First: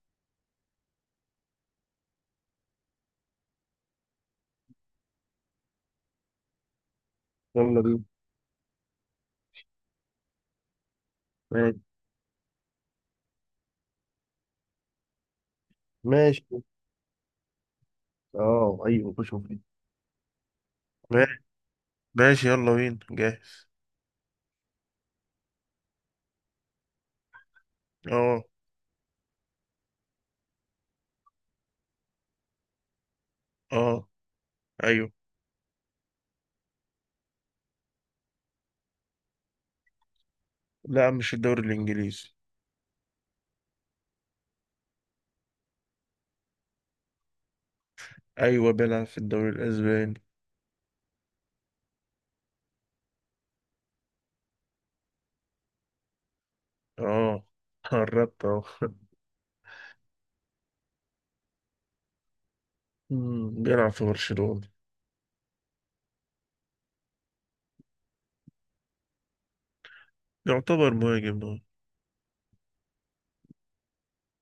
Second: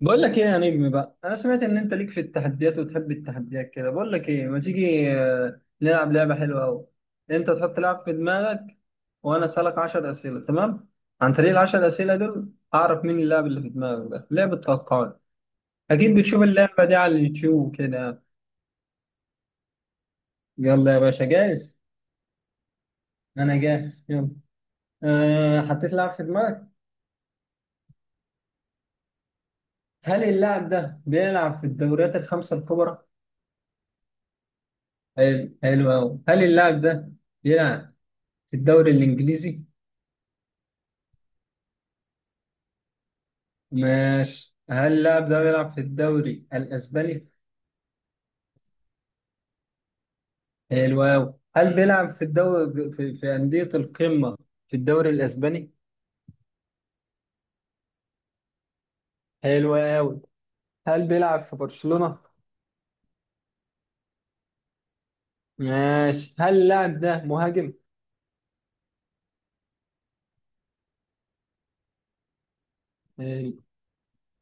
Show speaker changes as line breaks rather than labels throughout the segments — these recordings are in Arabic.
بقول لك ايه يا نجم بقى، انا سمعت ان انت ليك في التحديات وتحب التحديات كده. بقول لك ايه، ما تيجي نلعب لعبه حلوه قوي. انت تحط
يلا
لعب
بينا.
في دماغك وانا اسالك 10 اسئله. تمام؟ عن طريق ال
ماشي
10 اسئله دول اعرف مين اللاعب اللي في دماغك. ده لعبه توقعات، اكيد بتشوف
ماشي.
اللعبه دي على اليوتيوب كده.
اه ايوه، خش مفيد.
يلا يا باشا،
ما-
جاهز؟
ماشي، يلا بينا
انا
جاهز.
جاهز، يلا. أه، حطيت لاعب في دماغك.
اه.
هل اللاعب ده بيلعب في الدوريات الخمسه الكبرى؟
اه ايوه.
حلو، حلو قوي. هل اللاعب ده بيلعب في الدوري الانجليزي؟
لا، مش في الدوري الانجليزي.
ماشي. هل اللاعب ده بيلعب في الدوري الاسباني؟
ايوه بيلعب في الدوري الاسباني.
حلو أوي. هل بيلعب في الدوري في أندية القمة في الدوري الاسباني؟
اه، قربت اهو.
حلو أوي. هل بيلعب في برشلونة؟
بيلعب في برشلونة.
ماشي. هل اللاعب ده مهاجم؟
يعتبر مهاجم اه.
حلو.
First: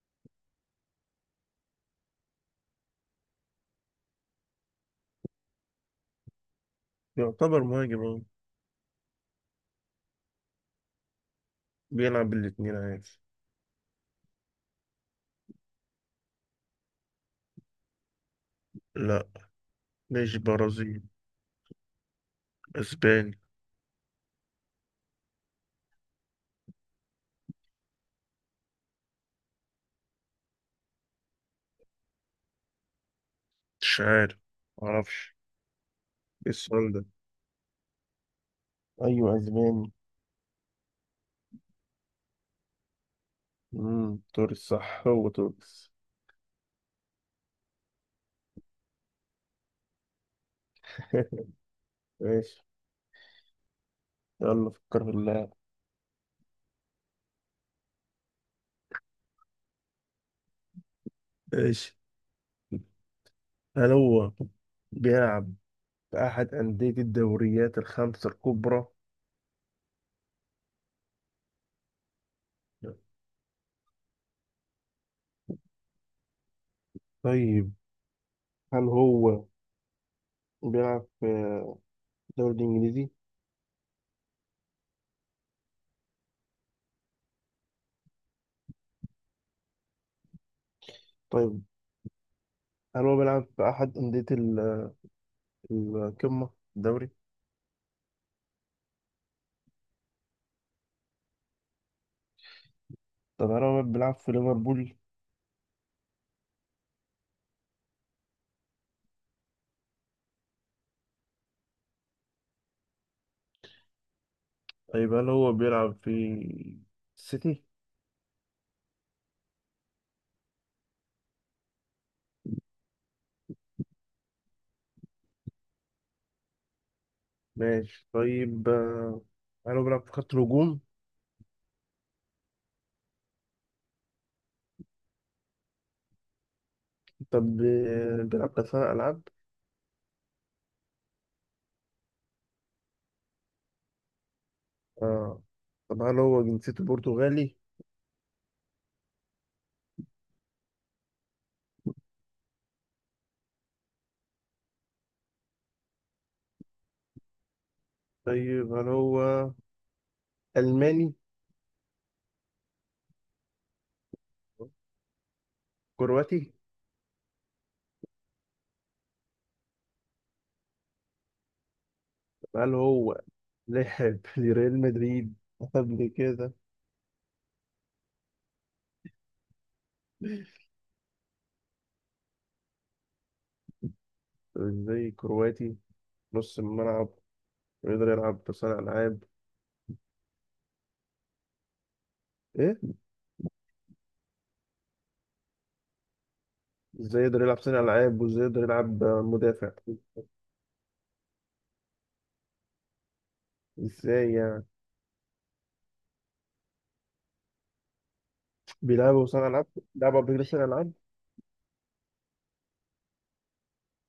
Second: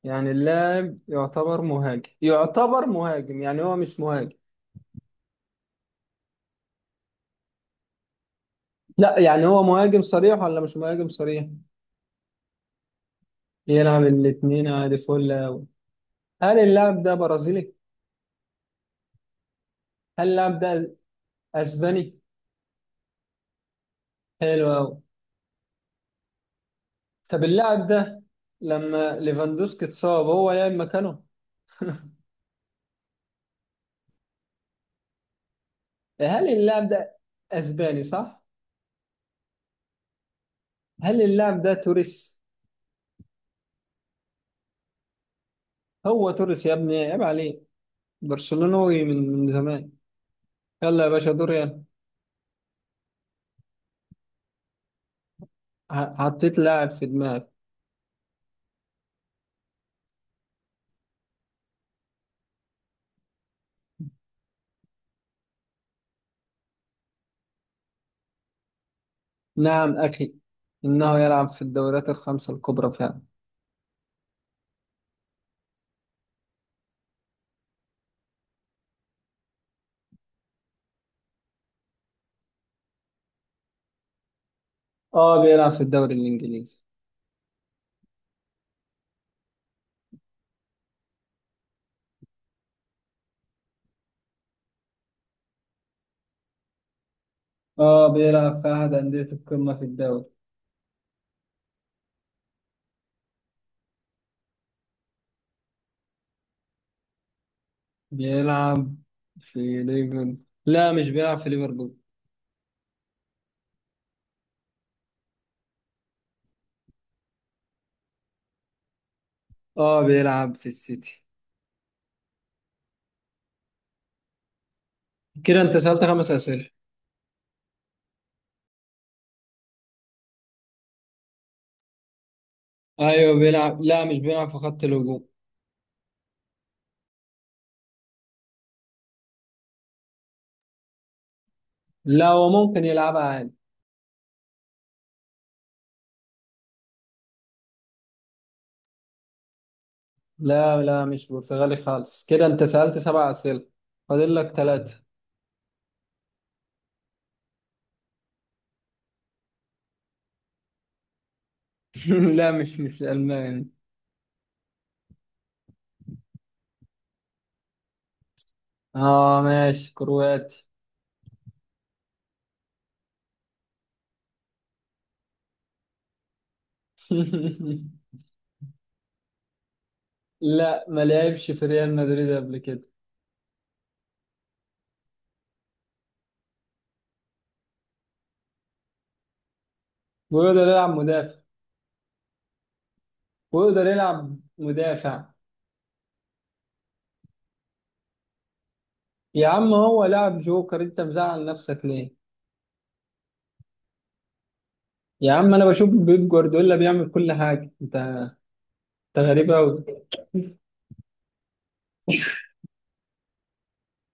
يعني اللاعب يعتبر مهاجم، يعتبر مهاجم يعني هو مش مهاجم؟
يعتبر مهاجم اه.
لا يعني، هو مهاجم صريح ولا مش مهاجم صريح؟
بيلعب الاتنين عادي.
يلعب الاتنين عادي، فل أوي. هل اللاعب ده برازيلي؟
لا،
هل
مش
اللاعب ده
برازيل.
اسباني؟
اسباني.
حلو أوي. طب اللاعب ده لما ليفاندوسكي اتصاب هو لعب مكانه؟
مش عارف، معرفش.
هل
ايه
اللاعب
السؤال ده؟
ده اسباني صح؟
ايوه اسباني.
هل اللاعب ده توريس؟
توريس، صح هو توريس.
هو توريس يا ابني، عيب عليه، برشلونوي من زمان. يلا يا باشا، دور يلا.
ماشي، يلا فكر في اللاعب.
حطيت لاعب في دماغي.
ماشي. هل هو بيلعب في أحد أندية الدوريات 5 الكبرى؟
نعم اخي، انه يلعب في الدوريات الخمسة الكبرى فعلا.
طيب، هل هو بيلعب في الدوري الإنجليزي؟
اه بيلعب في الدوري الانجليزي.
طيب، هل هو بيلعب في أحد أندية القمة الدوري؟
اه بيلعب في احد أندية القمة في الدوري.
طب هل هو بيلعب في ليفربول؟
بيلعب في ليفربول، لا مش بيلعب في ليفربول.
طيب، هل هو بيلعب في السيتي؟
اه بيلعب في السيتي. كده انت سألت خمس أسئلة.
ماشي. طيب هل هو بيلعب في خط الهجوم؟
ايوه بيلعب، لا مش بيلعب في خط الهجوم.
طب بيلعب كأس ألعاب؟
لا هو ممكن يلعبها عادي.
آه. طب هل هو جنسيته برتغالي؟
لا لا، مش برتغالي خالص. كده انت سألت سبع أسئلة، فاضل لك ثلاثة.
طيب، هل هو ألماني؟
لا مش ألماني.
كرواتي.
اه ماشي كرواتي.
طب هل هو لعب لريال مدريد قبل كده؟
لا ما لعبش في ريال مدريد قبل كده.
طب ازاي كرواتي، نص الملعب، ويقدر يلعب صانع ألعاب؟
ويقدر يلعب مدافع،
ايه؟
ويقدر يلعب مدافع.
ازاي يقدر يلعب صانع ألعاب وازاي يقدر يلعب
يا عم
مدافع؟
هو لاعب جوكر، انت مزعل نفسك ليه؟
ازاي يعني؟
يا عم انا بشوف بيب جوارديولا بيعمل كل حاجة، انت انت
بيلعبوا
غريب
صانع ألعاب؟
قوي.
لعبوا قبل كده صانع ألعاب؟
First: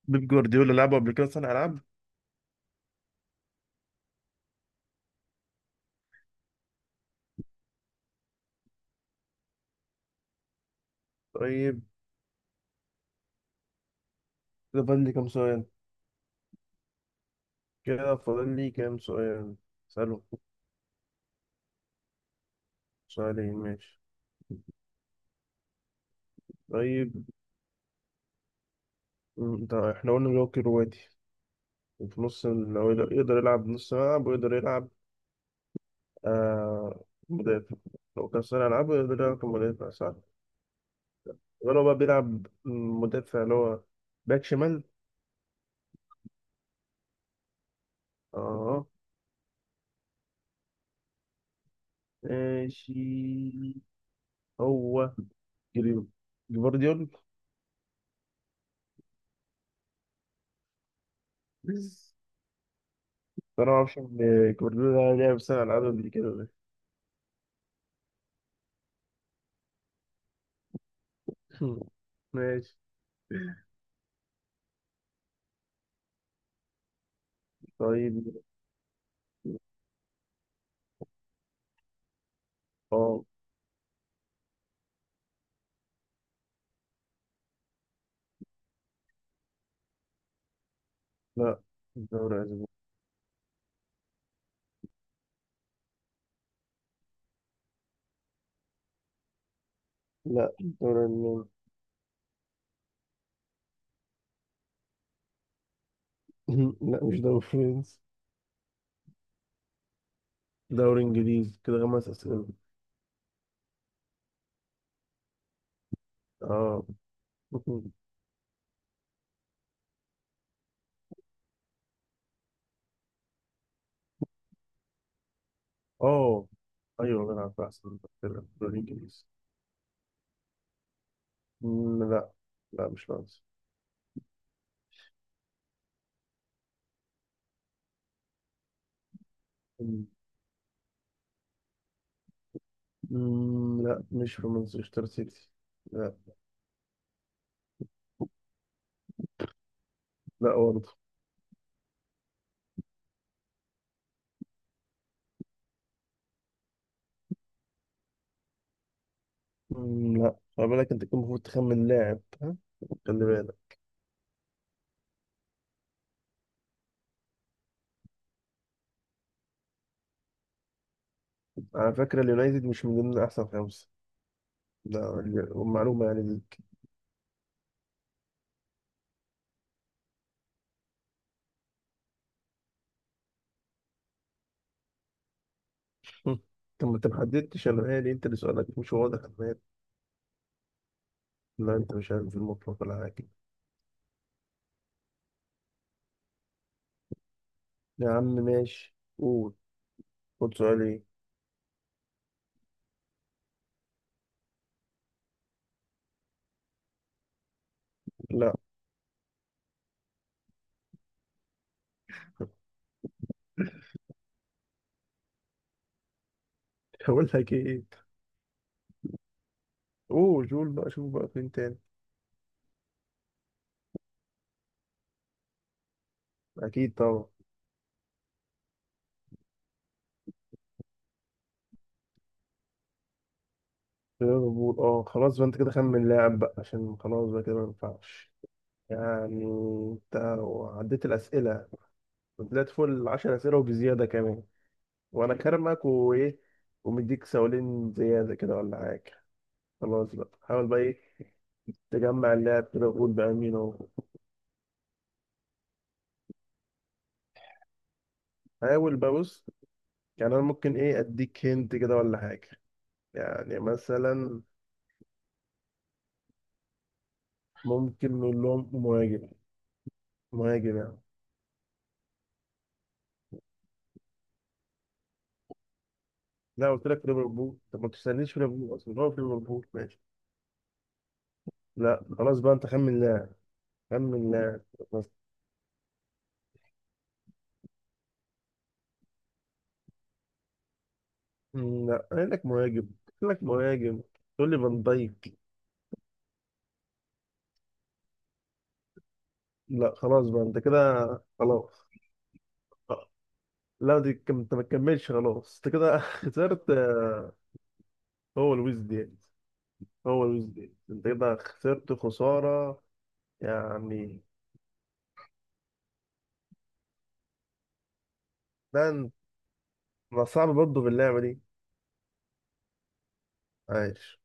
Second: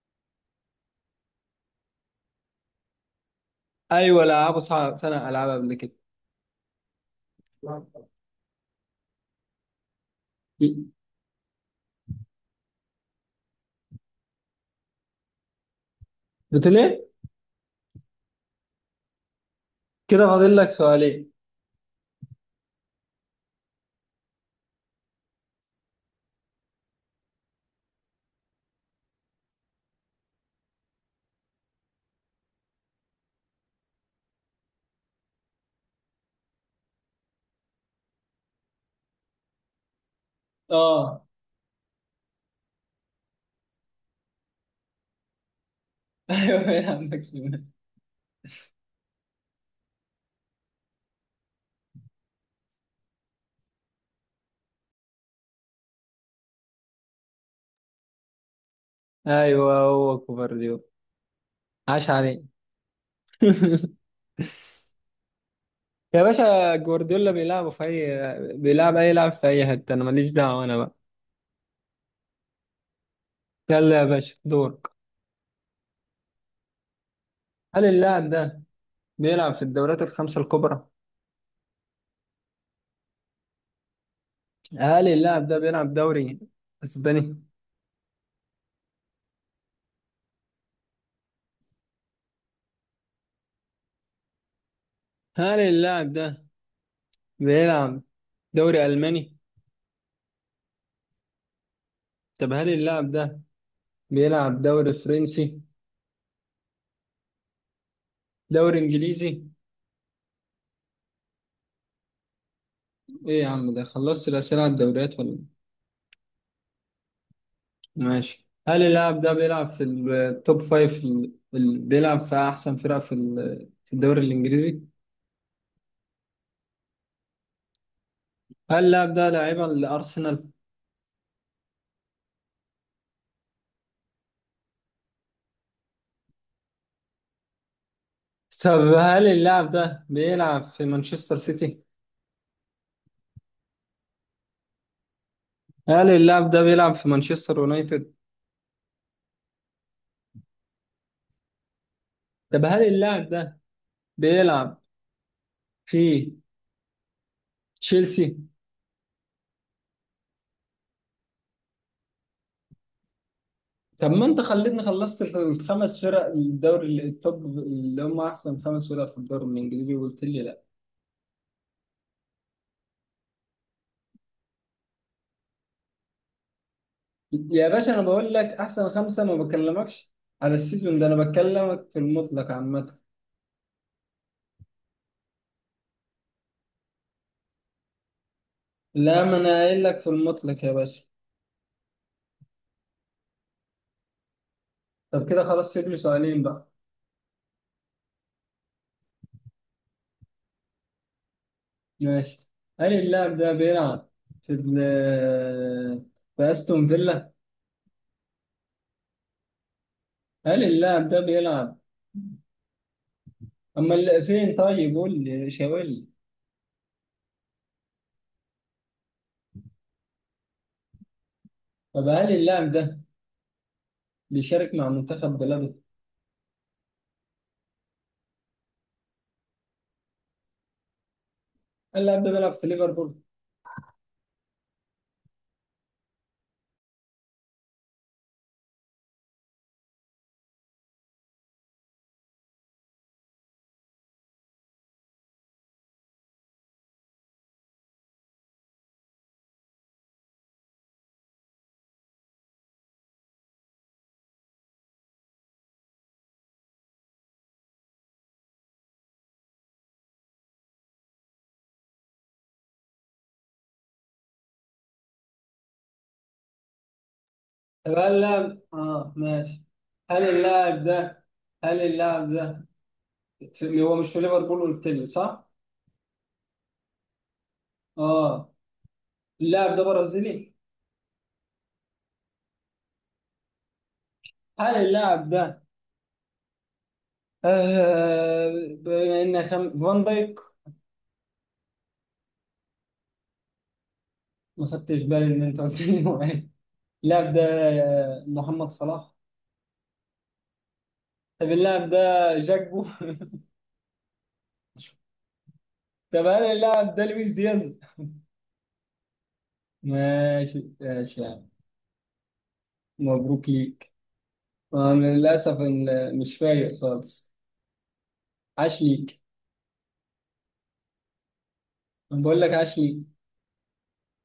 بيب جوارديولا لعبوا قبل كده صانع ألعاب.
ايوه العاب صعب، سنه العاب قبل كده.
طيب، كده فاضل لي كام سؤال؟
بتقول ايه؟
كده فاضل لي كام سؤال اسأله؟
كده فاضل لك سؤالين.
سؤالين ماشي. طيب، انت احنا قلنا اللي هو كرواتي، وفي نص هو يقدر يلعب نص ملعب، ويقدر يلعب آه مدافع. لو كان صانع ألعاب يقدر يلعب كمدافع، صح؟
اه.
ولو بقى بيلعب مدافع، اللي هو باك شمال.
ايوه إيه، يا عندك سؤال.
اه ماشي. هو جري- جفارديول
ايوه هو كوفارديولا. عاش
بس.
عليه.
أنا ما أعرفش إن جفارديول ده لعب صانع ألعاب قبل
يا
كده.
باشا جوارديولا بيلعبوا في اي، بيلعب اي لاعب في اي حته، انا ماليش دعوه، انا بقى.
ماشي.
يلا يا باشا، دورك. هل
طيب
اللاعب ده بيلعب في الدوريات الخمسه الكبرى؟
اه.
هل اللاعب ده بيلعب دوري اسباني؟
لا، دوري أسباني.
هل اللاعب ده بيلعب دوري الماني؟
لا، دوري ألماني.
طب هل اللاعب ده بيلعب دوري فرنسي؟
لا، مش دوري فرنسي.
دوري انجليزي.
دوري إنجليزي، كده 5 أسئلة.
ايه يا عم، ده خلصت الاسئله على الدوريات ولا؟
اه.
ماشي. هل اللاعب ده بيلعب في التوب فايف في ال... في ال- بيلعب في احسن فرق في ال... في الدوري الانجليزي؟
اه ايوه، بلعب في احسن، بلعب في الدوري
هل اللاعب
الانجليزي.
ده لاعبا لارسنال؟
لا. لا، مش فرنسا.
طب هل اللاعب ده
مم،
بيلعب في مانشستر سيتي؟
لا، مش في مانشستر سيتي.
هل
لا،
اللاعب ده بيلعب في مانشستر يونايتد؟
لا برضه.
طب هل اللاعب ده بيلعب في تشيلسي؟
لا. خلي بالك، انت كنت المفروض تخمن لاعب، ها؟ خلي بالك.
طب ما انت خليتني خلصت الخمس فرق الدوري التوب اللي هم احسن خمس فرق في الدوري الانجليزي وقلت لي لا.
على فكرة اليونايتد مش من ضمن احسن 5، ده معلومة يعني ليك.
يا باشا انا بقول لك احسن خمسه، ما بكلمكش على السيزون ده، انا بكلمك في المطلق عامه.
طب ما انت ما حددتش، انا مالي؟ انت اللي سؤالك مش واضح،
لا،
انا
ما انا
مالي؟
قايل لك في المطلق يا باشا.
لا، انت مش عارف المطلق ولا حاجة.
طب كده خلاص، سيب لي سؤالين بقى.
يا عم ماشي، قول، خد سؤال ايه.
ماشي. هل اللاعب ده بيلعب في في استون فيلا؟
لا.
هل اللاعب ده بيلعب اما فين؟ طيب قول لي، شاور لي.
هقول لك ايه؟ اوه جول بقى، شوف بقى فين تاني.
طب هل اللاعب ده بيشارك مع منتخب بلاده؟
اكيد طبعا.
اللاعب ده بيلعب في ليفربول؟
ليفربول اه، خلاص بقى، انت كده خمن لاعب بقى، عشان خلاص بقى كده ما ينفعش يعني. انت عديت الاسئله، طلعت فوق ال10 اسئله وبزياده كمان، وانا كرمك وايه، ومديك 2 سؤال زياده كده ولا حاجه. خلاص بقى، حاول بقى ايه، تجمع اللاعب كده وقول بقى مين هو. حاول بقى، بص، يعني انا ممكن ايه اديك هنت كده ولا حاجه. يعني مثلا
طب هل
ممكن نقول
اللاعب،
لهم
اه
مهاجم.
ماشي. هل
مهاجم
اللاعب
يعني.
ده، هل اللاعب ده في... هو مش في ليفربول قلت لي، صح؟
لا، قلت لك ليفربول. طب ما تستنيش، في
اه.
ليفربول اصلا، هو في ليفربول،
اللاعب ده
ماشي.
برازيلي.
لا خلاص بقى، انت خمن لاعب. خمن لاعب
هل
بس.
اللاعب ده فان دايك؟
لا، قايل لك مهاجم. قايل لك مهاجم، تقول لي
ما
فان
خدتش بالي
دايك؟
ان انت قلت لي هو إيه. اللاعب ده محمد صلاح.
لا خلاص بقى، انت كده
طب اللاعب
خلاص.
ده جاكبو.
آه، لا، انت ما تكملش خلاص، انت كده
طب هل
خسرت.
اللاعب ده لويس دياز؟
هو لويس دياز. هو لويس دياز،
ماشي
انت
ماشي
كده
يعني.
خسرت خسارة
مبروك ليك.
يعني.
انا للاسف مش فايق خالص. عاش
ده انت-
ليك.
ما صعب برضه في اللعبة دي.
أنا بقول لك عاش ليك.
عايش.